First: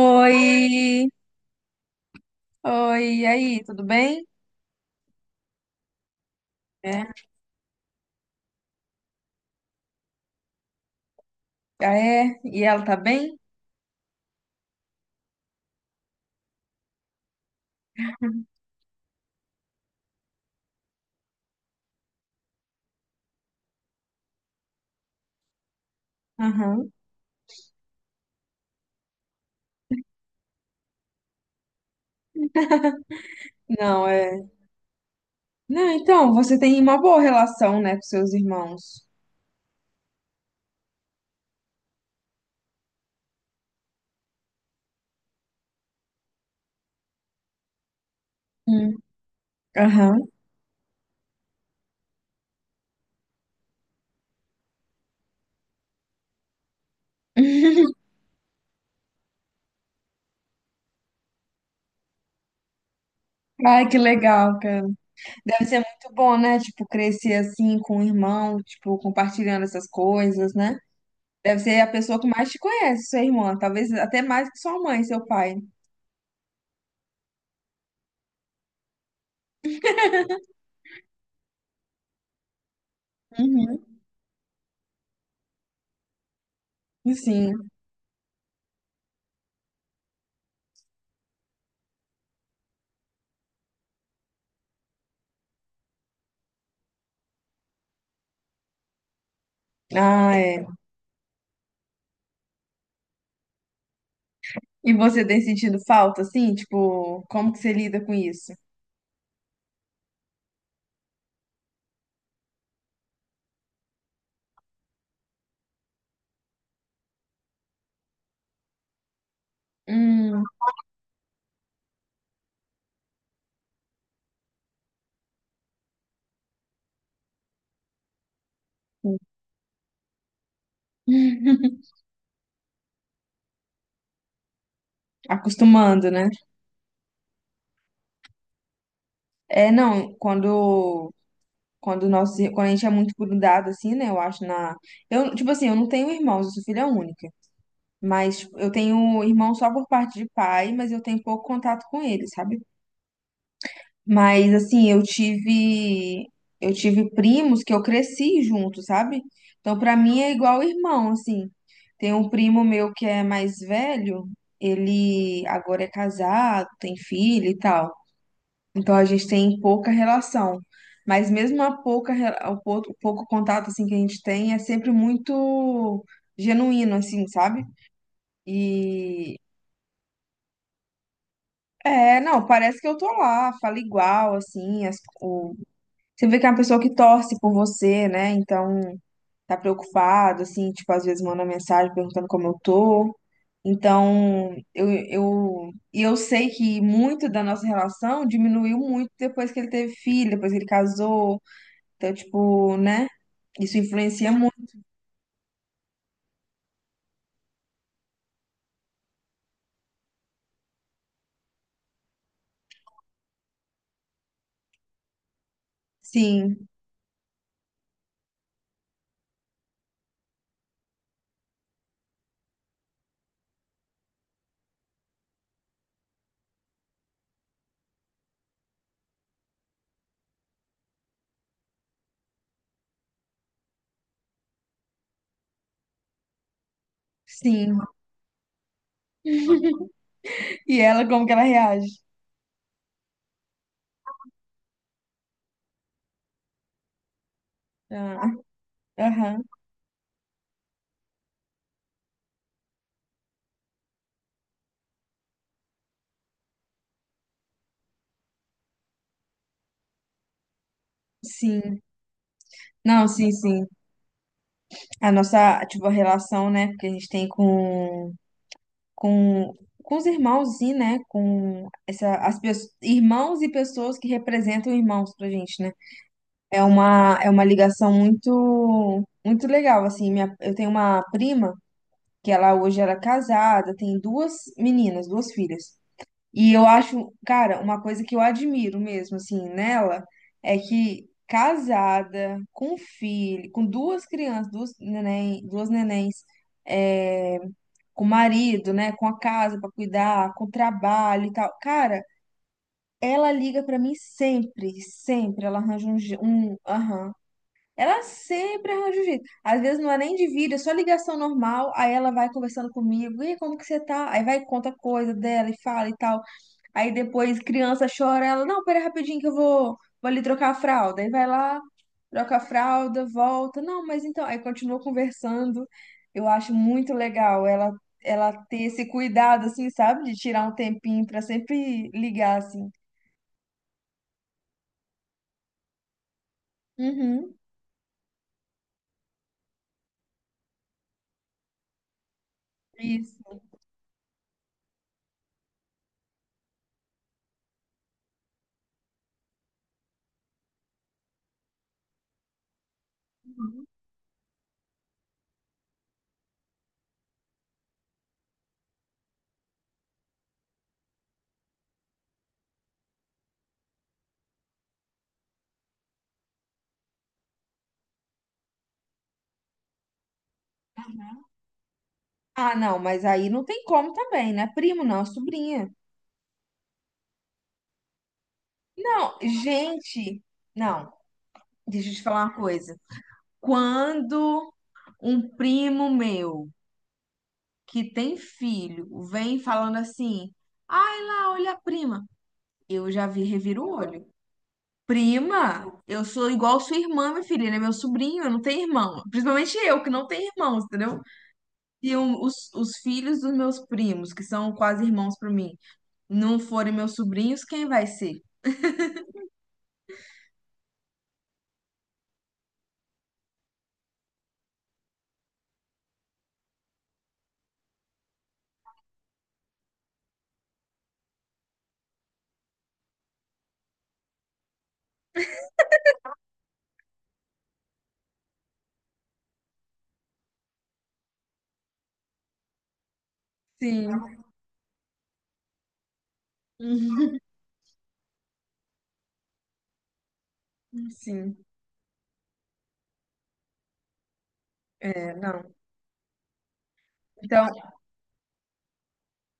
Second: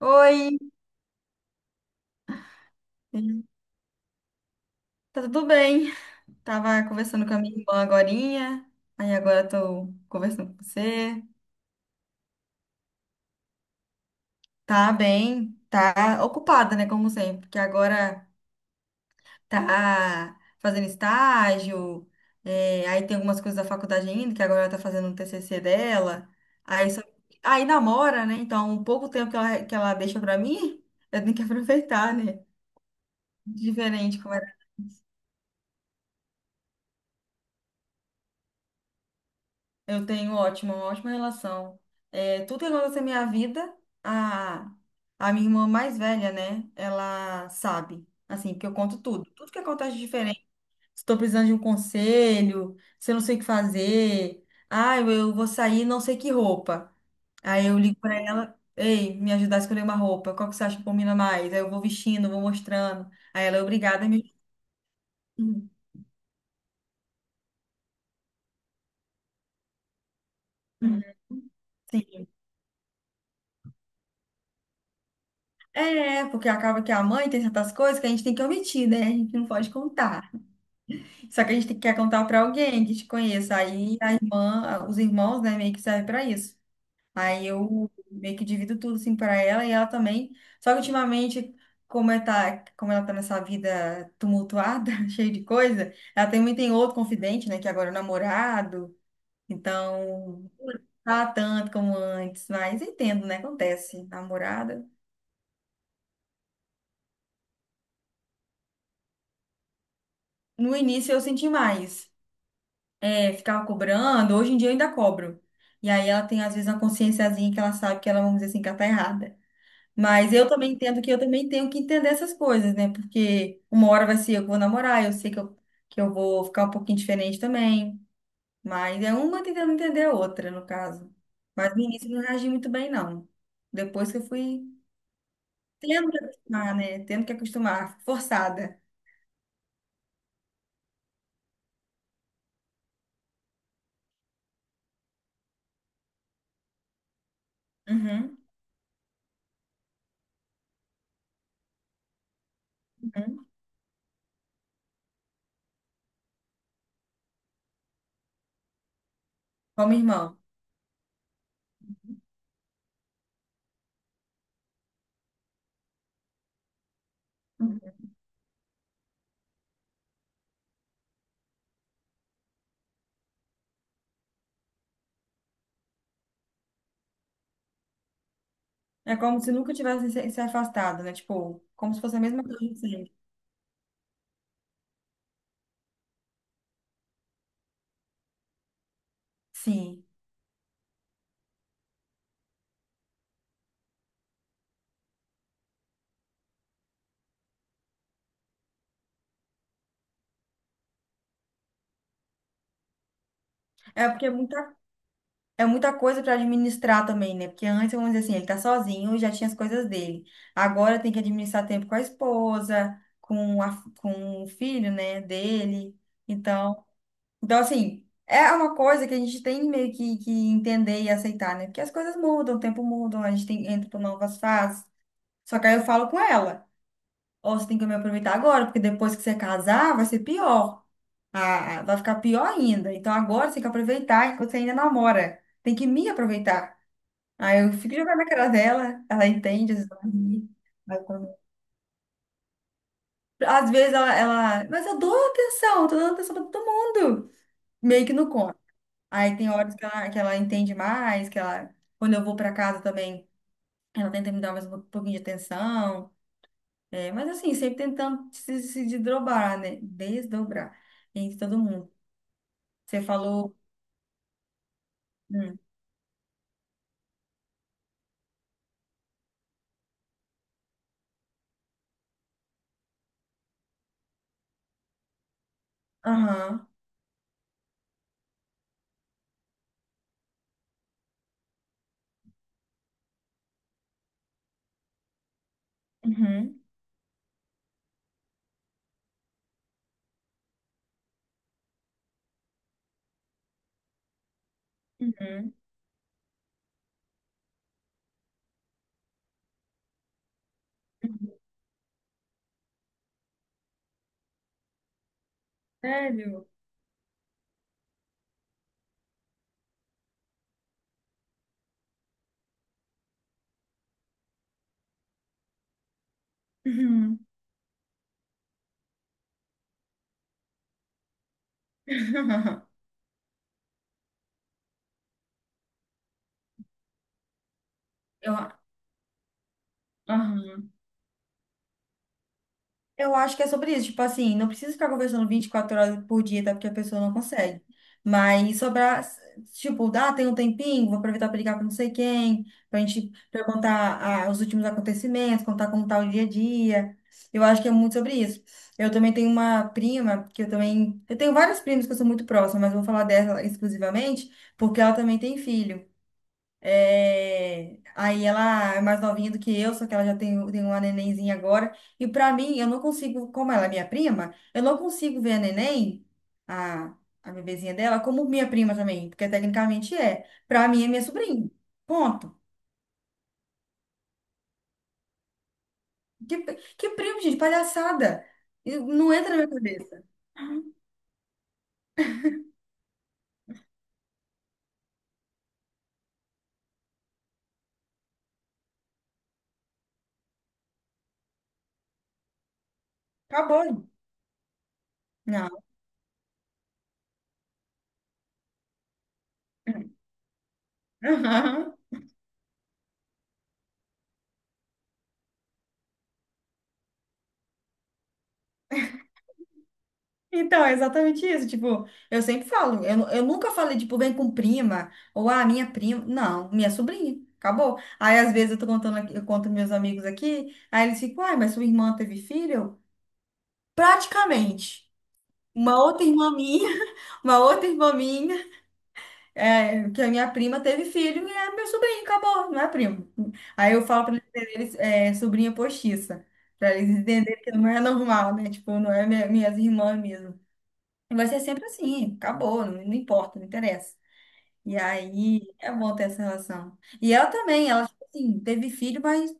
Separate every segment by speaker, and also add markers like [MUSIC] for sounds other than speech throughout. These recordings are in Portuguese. Speaker 1: Oi,
Speaker 2: oi, e aí, tudo bem?
Speaker 1: tá tudo bem? Tava
Speaker 2: É,
Speaker 1: conversando com a minha irmã agorinha, aí agora tô conversando com você.
Speaker 2: ah, é, e ela tá bem?
Speaker 1: Tá bem, tá ocupada, né, como sempre, porque agora tá fazendo estágio, aí tem algumas coisas da faculdade ainda, que agora ela tá fazendo um TCC dela,
Speaker 2: Aham.
Speaker 1: aí, só- aí namora, né, então o pouco tempo que ela deixa pra mim, [LAUGHS] eu tenho que aproveitar, né?
Speaker 2: Não,
Speaker 1: Diferente.
Speaker 2: é. Não, então, você tem uma boa relação, né, com seus irmãos.
Speaker 1: Eu tenho uma ótima relação. É, tudo que acontece na minha vida, a, a minha irmã mais velha, né? Ela sabe. Assim, porque eu
Speaker 2: Hum.
Speaker 1: conto tudo. Tudo que acontece de
Speaker 2: Aham.
Speaker 1: diferente. Se estou precisando de um conselho, se eu não sei o que fazer. Ah, eu vou sair, não sei que roupa. Aí eu
Speaker 2: [LAUGHS]
Speaker 1: ligo para ela, ei, me ajudar a escolher uma roupa. Qual que você acha que combina mais? Aí eu vou vestindo, vou mostrando. Aí ela é
Speaker 2: Ai, que
Speaker 1: obrigada a me.
Speaker 2: legal, cara. Deve ser muito bom, né? Tipo, crescer assim com o irmão, tipo, compartilhando essas coisas, né?
Speaker 1: Uhum.
Speaker 2: Deve ser a pessoa que
Speaker 1: Sim.
Speaker 2: mais te conhece, sua irmã. Talvez até mais que sua mãe, seu pai.
Speaker 1: É, porque acaba que a mãe tem certas coisas que a gente tem que omitir, né? A gente não pode contar. Só que a gente tem quer contar para alguém que te conheça.
Speaker 2: Uhum.
Speaker 1: Aí a irmã, os irmãos, né, meio que servem para isso. Aí
Speaker 2: Sim.
Speaker 1: eu meio que divido tudo assim para ela e ela também. Só que ultimamente, como ela tá nessa vida tumultuada, [LAUGHS] cheia de coisa, ela também tem outro confidente, né, que agora é o namorado.
Speaker 2: Ah,
Speaker 1: Então,
Speaker 2: é.
Speaker 1: tá tanto como antes, mas entendo, né? Acontece. Namorada.
Speaker 2: E você tem sentido falta, assim? Tipo, como que você lida com isso?
Speaker 1: No início eu senti mais. É, ficava cobrando, hoje em dia eu ainda cobro. E aí ela tem, às vezes, uma consciênciazinha que ela sabe que ela, vamos dizer assim, que ela tá errada. Mas
Speaker 2: Hum,
Speaker 1: eu também entendo que eu também tenho que entender essas coisas, né? Porque uma hora vai ser eu que vou namorar, eu sei que eu vou ficar um pouquinho diferente também. Mas é uma tentando entender a outra, no caso. Mas no início eu não reagi muito bem, não. Depois que eu fui
Speaker 2: Acostumando,
Speaker 1: tendo que
Speaker 2: né?
Speaker 1: acostumar, né? Tendo que acostumar, forçada.
Speaker 2: É, não, quando quando a gente é muito grudado assim, né? Eu acho na tipo assim, eu não tenho irmãos, eu sou filha única,
Speaker 1: Uhum,
Speaker 2: mas tipo, eu tenho irmão só por parte de pai, mas eu tenho pouco contato com ele, sabe?
Speaker 1: uhum.
Speaker 2: Mas assim, eu tive primos que eu cresci junto, sabe? Então
Speaker 1: Como
Speaker 2: pra mim é
Speaker 1: irmão.
Speaker 2: igual irmão, assim. Tem um primo meu que é mais velho, ele agora é casado, tem filho e tal. Então a gente tem pouca relação. Mas mesmo a pouca re- o pou- o pouco contato assim que a gente tem é sempre muito genuíno assim, sabe?
Speaker 1: É
Speaker 2: E
Speaker 1: como se nunca tivesse se afastado, né? Tipo, como se fosse
Speaker 2: é,
Speaker 1: a mesma
Speaker 2: não,
Speaker 1: coisa de
Speaker 2: parece que eu tô
Speaker 1: sempre.
Speaker 2: lá, falo igual assim. Você vê que é uma pessoa que torce por você, né? Então, tá
Speaker 1: Sim.
Speaker 2: preocupado, assim, tipo, às vezes manda mensagem perguntando como eu tô. Então, e eu sei que muito da nossa relação diminuiu muito depois que ele teve filho, depois que ele casou. Então, tipo, né? Isso
Speaker 1: É porque
Speaker 2: influencia muito.
Speaker 1: é muita coisa para administrar também, né? Porque antes, vamos dizer assim, ele tá sozinho e já tinha as coisas dele. Agora tem que administrar tempo com a esposa, com o filho, né, dele.
Speaker 2: Sim,
Speaker 1: Então, então, assim, é uma coisa que a gente tem meio que entender e aceitar, né? Porque as coisas mudam, o tempo muda, a gente tem, entra por novas fases. Só que aí eu falo com ela. Ó, você tem que me aproveitar agora, porque depois que você casar, vai ser pior. Ah, ah, vai ficar pior ainda. Então agora você tem que aproveitar que você ainda namora. Tem que me aproveitar. Aí eu
Speaker 2: sim.
Speaker 1: fico jogando na cara dela, ela entende, às vezes ela ri.
Speaker 2: E
Speaker 1: Aí
Speaker 2: ela, como
Speaker 1: quando-
Speaker 2: que ela reage?
Speaker 1: Às vezes ela, mas eu dou atenção, tô dando atenção pra todo mundo. Meio que não
Speaker 2: Ah,
Speaker 1: conta. Aí
Speaker 2: aham,
Speaker 1: tem horas que ela entende mais, que ela, quando eu vou pra casa também, ela tenta me dar mais um pouquinho de atenção. É, mas assim, sempre tentando se desdobrar, né? Desdobrar entre todo
Speaker 2: sim.
Speaker 1: mundo. Você
Speaker 2: Não, sim,
Speaker 1: falou.
Speaker 2: sim. A
Speaker 1: Hum.
Speaker 2: nossa, tipo, a relação, né, que a gente tem com, com os irmãos e, né, com essa, as pessoas, irmãos e pessoas que representam irmãos pra gente, né? É
Speaker 1: Aham.
Speaker 2: uma, é uma ligação muito, muito legal, assim, minha, eu tenho uma prima que ela hoje era casada, tem duas meninas, duas filhas. E
Speaker 1: Uhum.
Speaker 2: eu acho, cara, uma coisa que eu admiro mesmo, assim, nela, é que casada, com filho, com duas crianças, duas neném,
Speaker 1: Uhum.
Speaker 2: duas nenéns, eh, com o marido, né, com a casa para cuidar, com o trabalho
Speaker 1: Uhum.
Speaker 2: e tal. Cara, ela liga para mim sempre, sempre. Ela arranja um, je-
Speaker 1: Sério?
Speaker 2: um, aham. Ela sempre arranja um jeito. Às vezes não é nem de vídeo, é só ligação normal. Aí ela vai conversando comigo. E aí, como que você tá? Aí vai e conta coisa dela e fala e tal. Aí
Speaker 1: Uhum.
Speaker 2: depois criança chora, ela, não, pera rapidinho que eu vou ali trocar a fralda. Aí vai lá, troca a
Speaker 1: [LAUGHS]
Speaker 2: fralda, volta. Não, mas então, aí continua conversando. Eu acho muito legal ela
Speaker 1: Eu,
Speaker 2: ter esse cuidado assim, sabe? De tirar um
Speaker 1: aham.
Speaker 2: tempinho pra sempre ligar assim.
Speaker 1: Eu acho que é sobre isso. Tipo assim, não precisa ficar conversando 24 horas por dia, tá? Porque a pessoa não
Speaker 2: Uhum.
Speaker 1: consegue. Mas sobrar, tipo, dá, tem um tempinho, vou aproveitar para ligar para não sei quem, pra gente
Speaker 2: Isso.
Speaker 1: perguntar ah, os últimos acontecimentos, contar como tá o dia a dia. Eu acho que é muito sobre isso. Eu também tenho uma prima, que eu também. Eu tenho várias primas que eu sou muito próxima, mas eu vou falar dela exclusivamente, porque ela também tem filho. É. Aí ela é mais novinha do que eu, só que ela já tem, tem uma nenenzinha agora. E pra mim, eu não consigo, como ela é minha prima, eu não consigo ver a neném, a, a bebezinha dela, como minha prima também, porque tecnicamente é. Pra mim é minha sobrinha. Ponto.
Speaker 2: Ah, não, mas aí não tem como também, né? Primo não, é sobrinha.
Speaker 1: Que, que primo, gente, palhaçada. E não
Speaker 2: Não,
Speaker 1: entra na minha cabeça.
Speaker 2: gente, não. Deixa eu te falar uma coisa. Quando um primo meu que tem filho vem falando assim: ai lá, olha a prima. Eu já vi, reviro o
Speaker 1: Acabou.
Speaker 2: olho.
Speaker 1: Não.
Speaker 2: Prima, eu sou igual sua irmã, minha filha, ele é meu sobrinho, eu não tenho irmão. Principalmente eu, que não tenho irmãos, entendeu?
Speaker 1: [LAUGHS]
Speaker 2: Se os filhos dos meus primos, que são quase irmãos pra mim, não forem meus sobrinhos, quem vai ser?
Speaker 1: Então, é exatamente isso. Tipo, eu sempre falo, eu nunca falei, tipo, vem com prima, ou ah, minha prima. Não, minha sobrinha. Acabou. Aí, às vezes, eu tô contando, eu conto meus amigos aqui, aí eles ficam, ai, mas sua irmã teve filho? Praticamente. Uma outra irmã minha, [LAUGHS] uma outra irmã minha, é, que a minha prima teve filho e é meu sobrinho, acabou, não é primo. Aí eu
Speaker 2: Sim.
Speaker 1: falo pra eles, entenderem, é, sobrinha postiça, pra eles
Speaker 2: Uhum.
Speaker 1: entenderem que não é normal, né? Tipo, não é minha, minhas irmãs mesmo. Vai
Speaker 2: Sim.
Speaker 1: ser sempre assim, acabou, não, não importa, não interessa. E
Speaker 2: É,
Speaker 1: aí
Speaker 2: não.
Speaker 1: é bom ter essa relação. E ela
Speaker 2: Então,
Speaker 1: também, ela, tipo assim, teve filho, mas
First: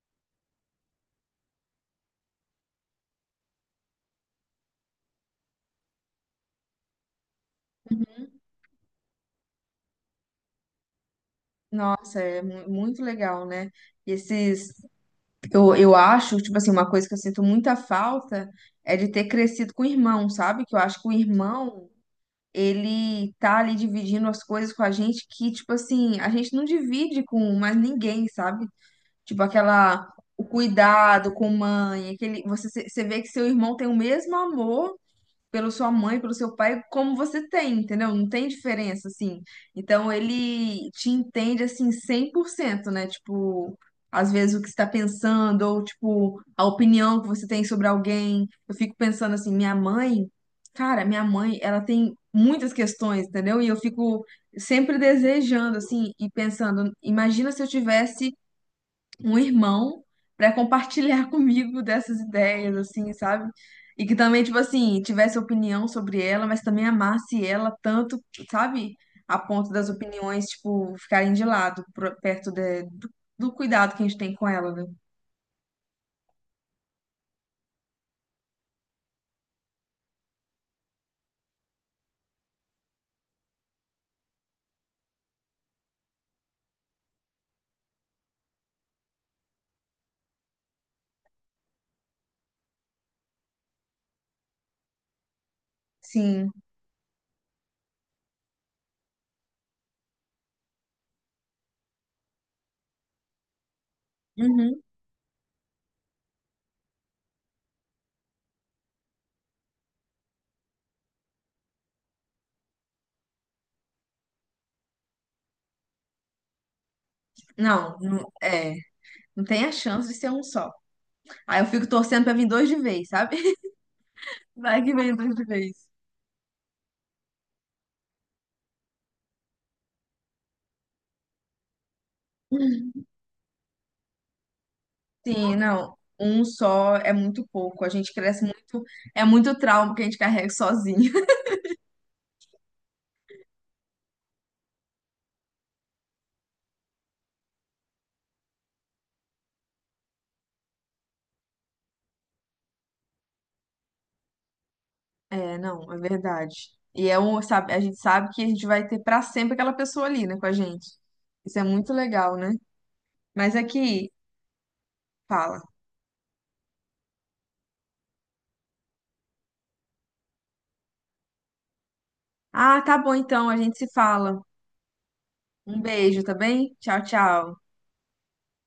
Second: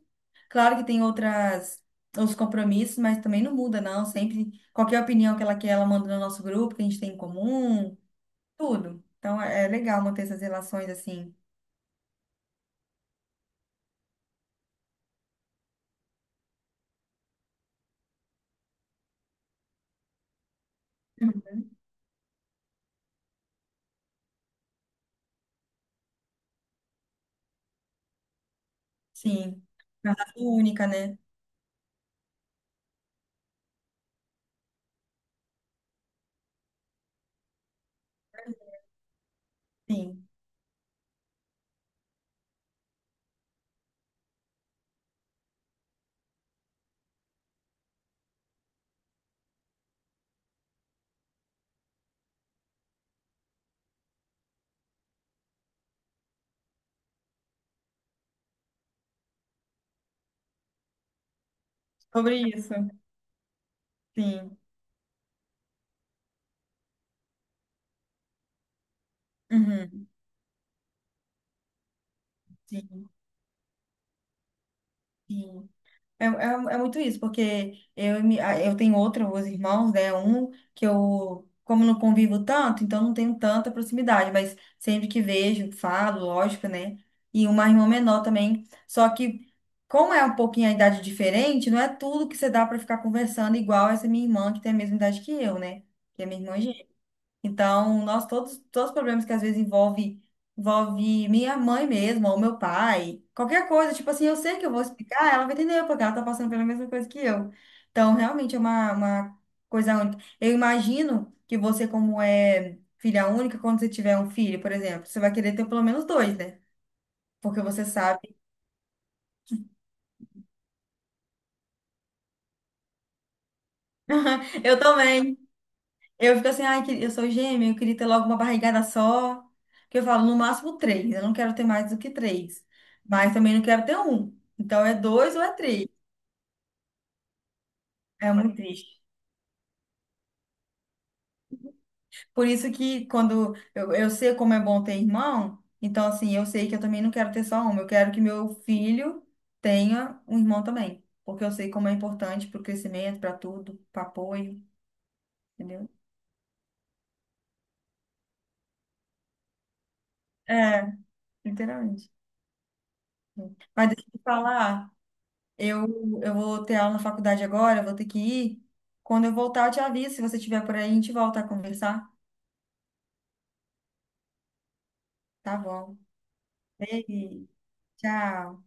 Speaker 1: claro que tem outras, outros compromissos, mas também não muda, não. Sempre, qualquer opinião que ela quer, ela manda no nosso grupo, que a gente tem em comum, tudo. Então é é legal manter essas relações assim.
Speaker 2: nossa, é muito legal, né? Esses eu acho, tipo assim, uma coisa que eu sinto muita falta é de ter crescido com o irmão, sabe? Que eu acho que o
Speaker 1: Uhum.
Speaker 2: irmão, ele tá ali dividindo as coisas com a gente que, tipo assim, a gente não divide com mais ninguém, sabe? Tipo
Speaker 1: Sim.
Speaker 2: aquela,
Speaker 1: Uma raça
Speaker 2: o
Speaker 1: única, né?
Speaker 2: cuidado com mãe, aquele, você vê que seu irmão tem o mesmo amor pela sua mãe, pelo seu pai, como você tem, entendeu? Não tem diferença, assim. Então
Speaker 1: Sim.
Speaker 2: ele te entende, assim, 100%, né? Tipo, às vezes o que você tá pensando, ou, tipo, a opinião que você tem sobre alguém. Eu fico pensando assim, minha mãe, cara, minha mãe, ela tem muitas questões, entendeu? E eu fico sempre desejando, assim, e pensando, imagina se eu tivesse um irmão para compartilhar [LAUGHS] comigo dessas
Speaker 1: Sobre
Speaker 2: ideias,
Speaker 1: isso.
Speaker 2: assim, sabe? E que também, tipo
Speaker 1: Sim.
Speaker 2: assim, tivesse opinião sobre ela, mas também amasse ela tanto, sabe? A ponto das
Speaker 1: Uhum.
Speaker 2: opiniões, tipo, ficarem de lado, pro- perto de- do,
Speaker 1: Sim.
Speaker 2: do cuidado que a gente tem com ela, né?
Speaker 1: Sim. É, é, é muito isso, porque eu, e mi- a- eu tenho outros irmãos, né? Um que eu, como não convivo tanto, então não tenho tanta proximidade, mas sempre que vejo, falo, lógico, né? E uma irmã menor também. Só que, como é um pouquinho a idade diferente, não é tudo que você dá para ficar conversando igual essa minha irmã, que tem a mesma idade que eu, né? Que é minha
Speaker 2: Sim.
Speaker 1: irmã então, nós todos, todos os problemas que às vezes envolve, envolve minha mãe mesmo, ou meu pai, qualquer coisa, tipo assim, eu sei que eu
Speaker 2: Uhum.
Speaker 1: vou explicar, ela vai entender, porque ela tá passando pela mesma coisa que eu. Então, realmente é uma coisa única. Eu imagino que você, como é filha única, quando você tiver um filho, por exemplo, você vai querer ter pelo menos dois, né? Porque você
Speaker 2: Não, não,
Speaker 1: sabe.
Speaker 2: é. Não tem a chance de ser um só. Aí eu fico torcendo pra vir dois de vez, sabe? [LAUGHS]
Speaker 1: [LAUGHS] Eu
Speaker 2: Vai que vem dois
Speaker 1: também.
Speaker 2: de vez.
Speaker 1: Eu fico assim, ai, que- eu sou gêmea, eu queria ter logo uma barrigada só. Que eu falo, no máximo três. Eu não quero ter mais do que três.
Speaker 2: [LAUGHS]
Speaker 1: Mas também não quero ter um. Então é dois ou é
Speaker 2: Sim,
Speaker 1: três.
Speaker 2: não. Um só é muito pouco. A gente
Speaker 1: É
Speaker 2: cresce
Speaker 1: muito
Speaker 2: muito.
Speaker 1: triste.
Speaker 2: É muito trauma que a gente carrega sozinho. [LAUGHS]
Speaker 1: Por isso que quando eu sei como é bom ter irmão, então assim, eu sei que eu também não quero ter só um. Eu quero que meu filho tenha um irmão também. Porque eu sei como é importante para o crescimento, para tudo, para apoio,
Speaker 2: É,
Speaker 1: entendeu?
Speaker 2: não, é verdade. E é um, sabe, a gente sabe que a gente vai ter pra sempre aquela pessoa ali, né, com a
Speaker 1: É,
Speaker 2: gente. Isso é muito
Speaker 1: literalmente.
Speaker 2: legal, né? Mas
Speaker 1: Mas deixa
Speaker 2: aqui,
Speaker 1: eu te falar.
Speaker 2: fala.
Speaker 1: Eu, eu vou ter aula na faculdade agora, eu vou ter que ir. Quando eu voltar, eu te aviso. Se você estiver por aí, a gente volta a conversar.
Speaker 2: Ah, tá bom então, a gente se fala.
Speaker 1: Tá
Speaker 2: Um
Speaker 1: bom.
Speaker 2: beijo, tá bem? Tchau,
Speaker 1: Beijo.
Speaker 2: tchau.
Speaker 1: Tchau.